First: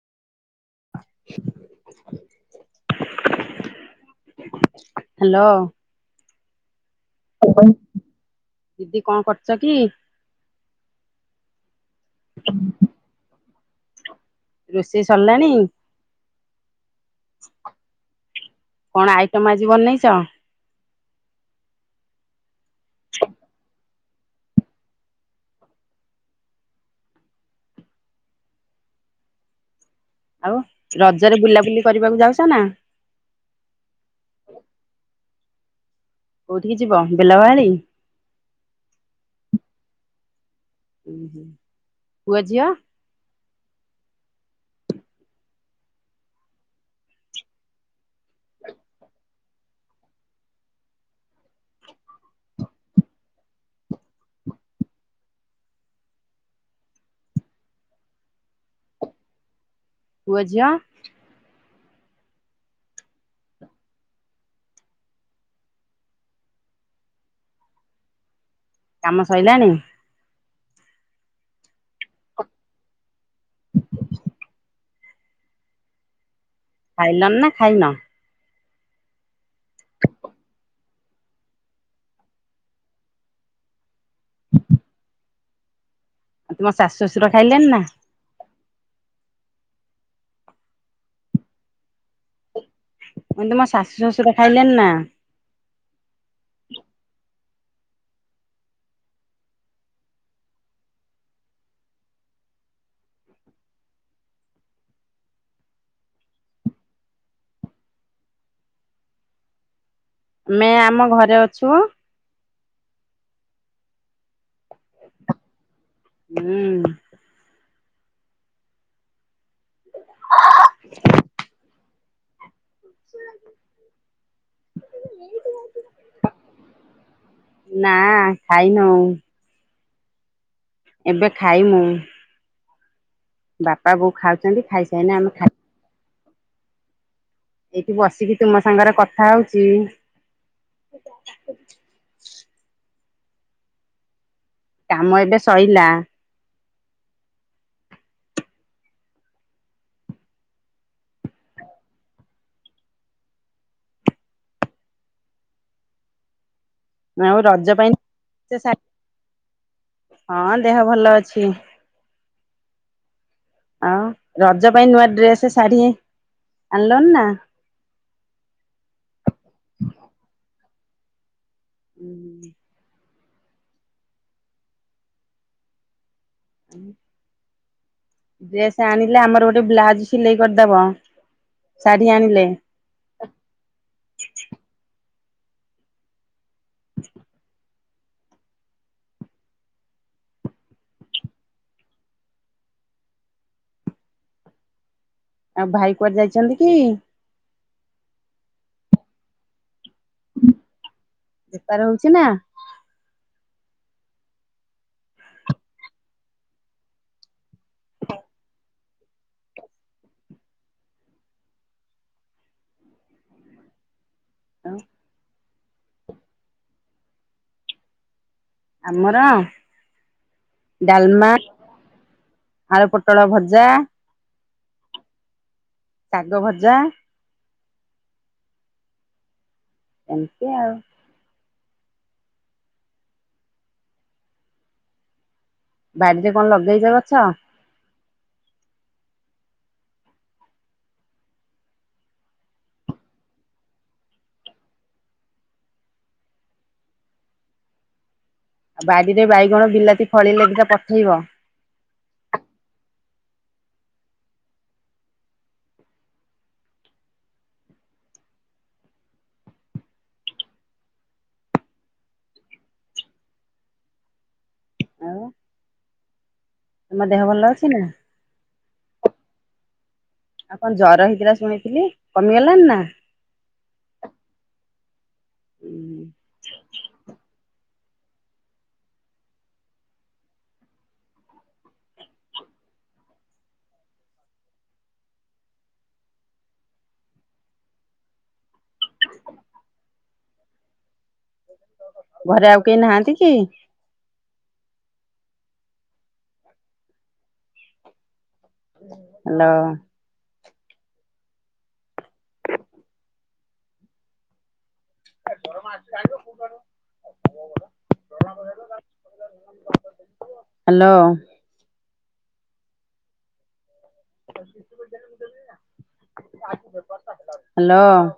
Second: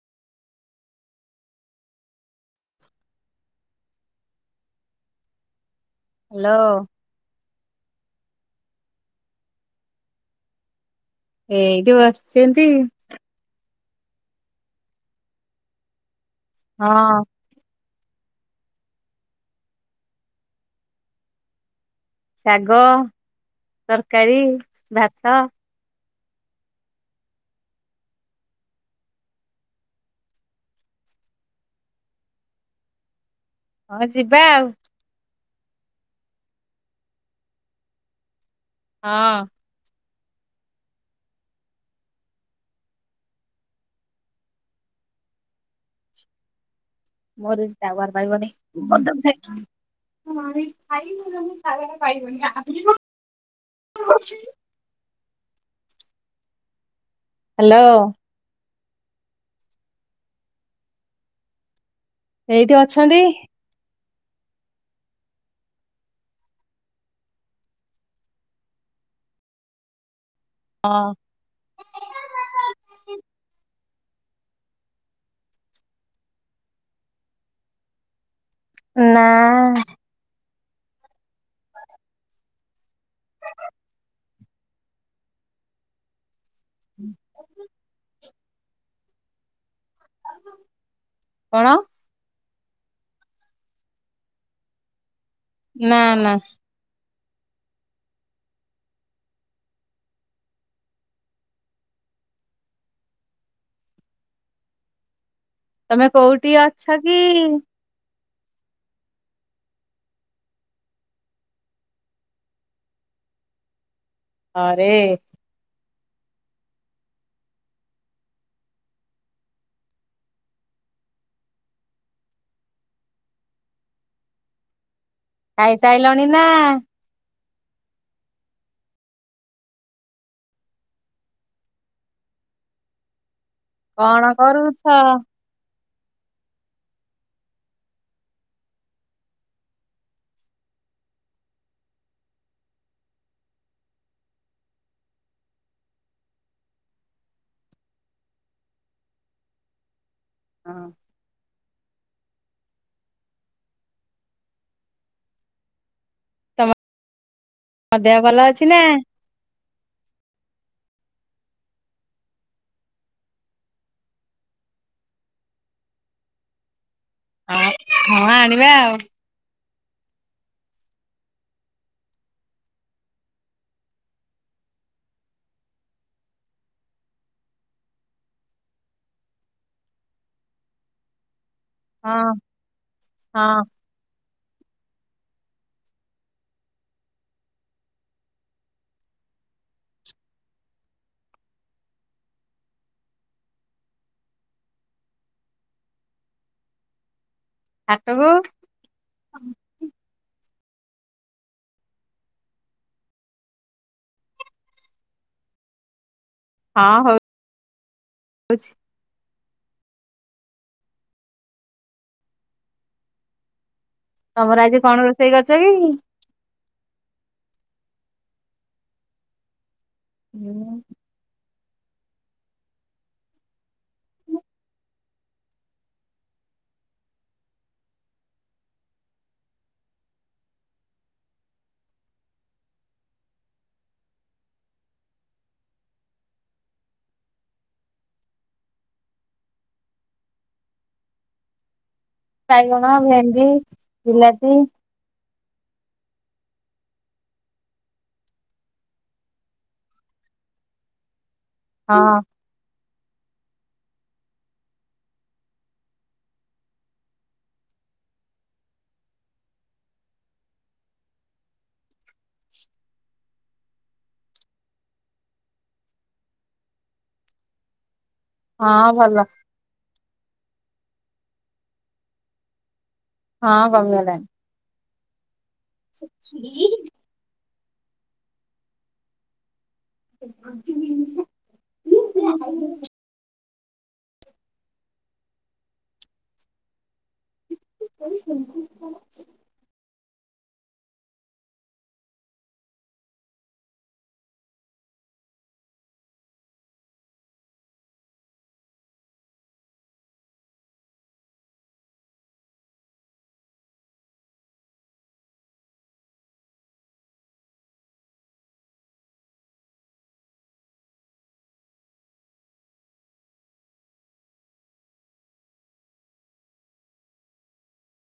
Hello. Hello. ଦିଦି କଣ କରୁଛ କି? ଏଇଠି ବସିଛନ୍ତି। ରୋଷେଇ ସରିଲାଣି? ହଁ। କଣ ଆଇଟମ ଆଜି ବନେଇଚ? ଶାଗ ତରକାରୀ ଭାତ। ଆଉ ରଜରେ ବୁଲାବୁଲି କରିବାକୁ ଯାଉଚ ନା? ହଁ ଯିବା ଆଉ। କୋଉଠିକି ଯିବ ବେଲବାହାଲି। ହଁ। ପୁଅ ଝିଅ। ମୋର ଏଠି ଟାୱର ପାଇବନି ପଦା କୁ ଯାଏ। ଖାଇ [unintelligible] ଛି। ହ୍ୟାଲୋ। ପୁଅ ଝିଅ। ଏଇଠି ଅଛନ୍ତି। କାମ ସଇଲାଣି? ହଁ। ଖାଇଲଣି ନା ଖାଇନ। ନା। ତୁମ ଶାଶୁ ଶଶୁର ଖାଇଲେଣି ନା। କଣ? ମୁଁ କହିଲି ତୁମ ଶାଶୁ ଶାଶୁର ଖାଇଲେଣି ନା। ନା ନା ତମେ କୋଉଠି ଅଛ କି? ଆମେ ଆମ ଘରେ ଅଛୁ। ଘରେ। ହୁଁ। ହା ହା। [unintelligible] ଖାଇସାଇଲଣି ନା। ନା ଖାଇନୁ। ଏବେ ଖାଇ ମୁୁଁ। ବାପା ବୋଉ କଣ ଖାଉଛନ୍ତି କରୁଛ? ଖାଇସାଇନେ ଆମେ ଖାଇ ଏଇଠି ବସିକି ତୁମ ସାଙ୍ଗରେ କଥା ହଉଚି। [unintelligible] କାମ ଏବେ ସଇଲା। ହଁ। ତମ ଆଉ ରଜ ପାଇଁ ଦେହ ଭଲ ଅଛି ନା? [unintelligible] ହଁ ଦେହ ଭଲ ଅଛି। ଆଉ ରଜ ପାଇଁ ନୂଆ ଡ୍ରେସ ଶାଢ଼ୀ ଆଉ ହଁ ଆଣିବା ଆଉ। ହୁଁ। ହୁଁ। ଡ୍ରେସ ଆଣିଲେ ଆମର ଗୋଟେ ବ୍ଲାଉଜ ସିଲେଇ କରିଦବ। ଶାଢ଼ୀ ହଁ ଆଣିଲେ। ହଁ [inaudible] ଆଉ ଭାଇ କୁଆଡ଼େ ଯାଇଛନ୍ତି କି? ହାଟକୁ। ବେପାର ହଉଛି ନା। ହଁ ହଉ ହଉଚି। ତମର ଆଜି କଣ ରୋଷେଇ କରିଛ କି? ଆମର ହୁଁ ଡ଼ାଲମା। ଆଳୁ ପୋଟଳ ଭଜା। ଶାଗ ଭଜା। ଏମିତି ଆଉ। ବାଡ଼ିରେ କଣ ଲଗେଇଚ ଗଛ? ବାଇଗଣ, ଭେଣ୍ଡି, ବିଲାତି ଆଉ ବାଡିରେ ବାଇଗଣ ବିଲାତି ଫଳିଲେ ଦିଟା ପଠେଇବ। ହଁ। ଆଉ। ତମ ଦେହ ଭଲ ଅଛି ନା? ହଁ ଭଲ। ଆଉ କଣ ଜର ହେଇଥିଲା ଶୁଣିଥିଲି କମିଗଲାଣି ନା? ହଁ କମିଗଲାଣୀ। ସି। ଆଜି ହାରିଗଲେ। ଟୋଟାଲ। ଘରେ ଆଉ କେହି ନାହାନ୍ତି କି? ହ୍ୟାଲୋ। ଆ ଦରମା ଆସ ଆ । ହ୍ୟାଲୋ। ହ୍ୟାଲୋ।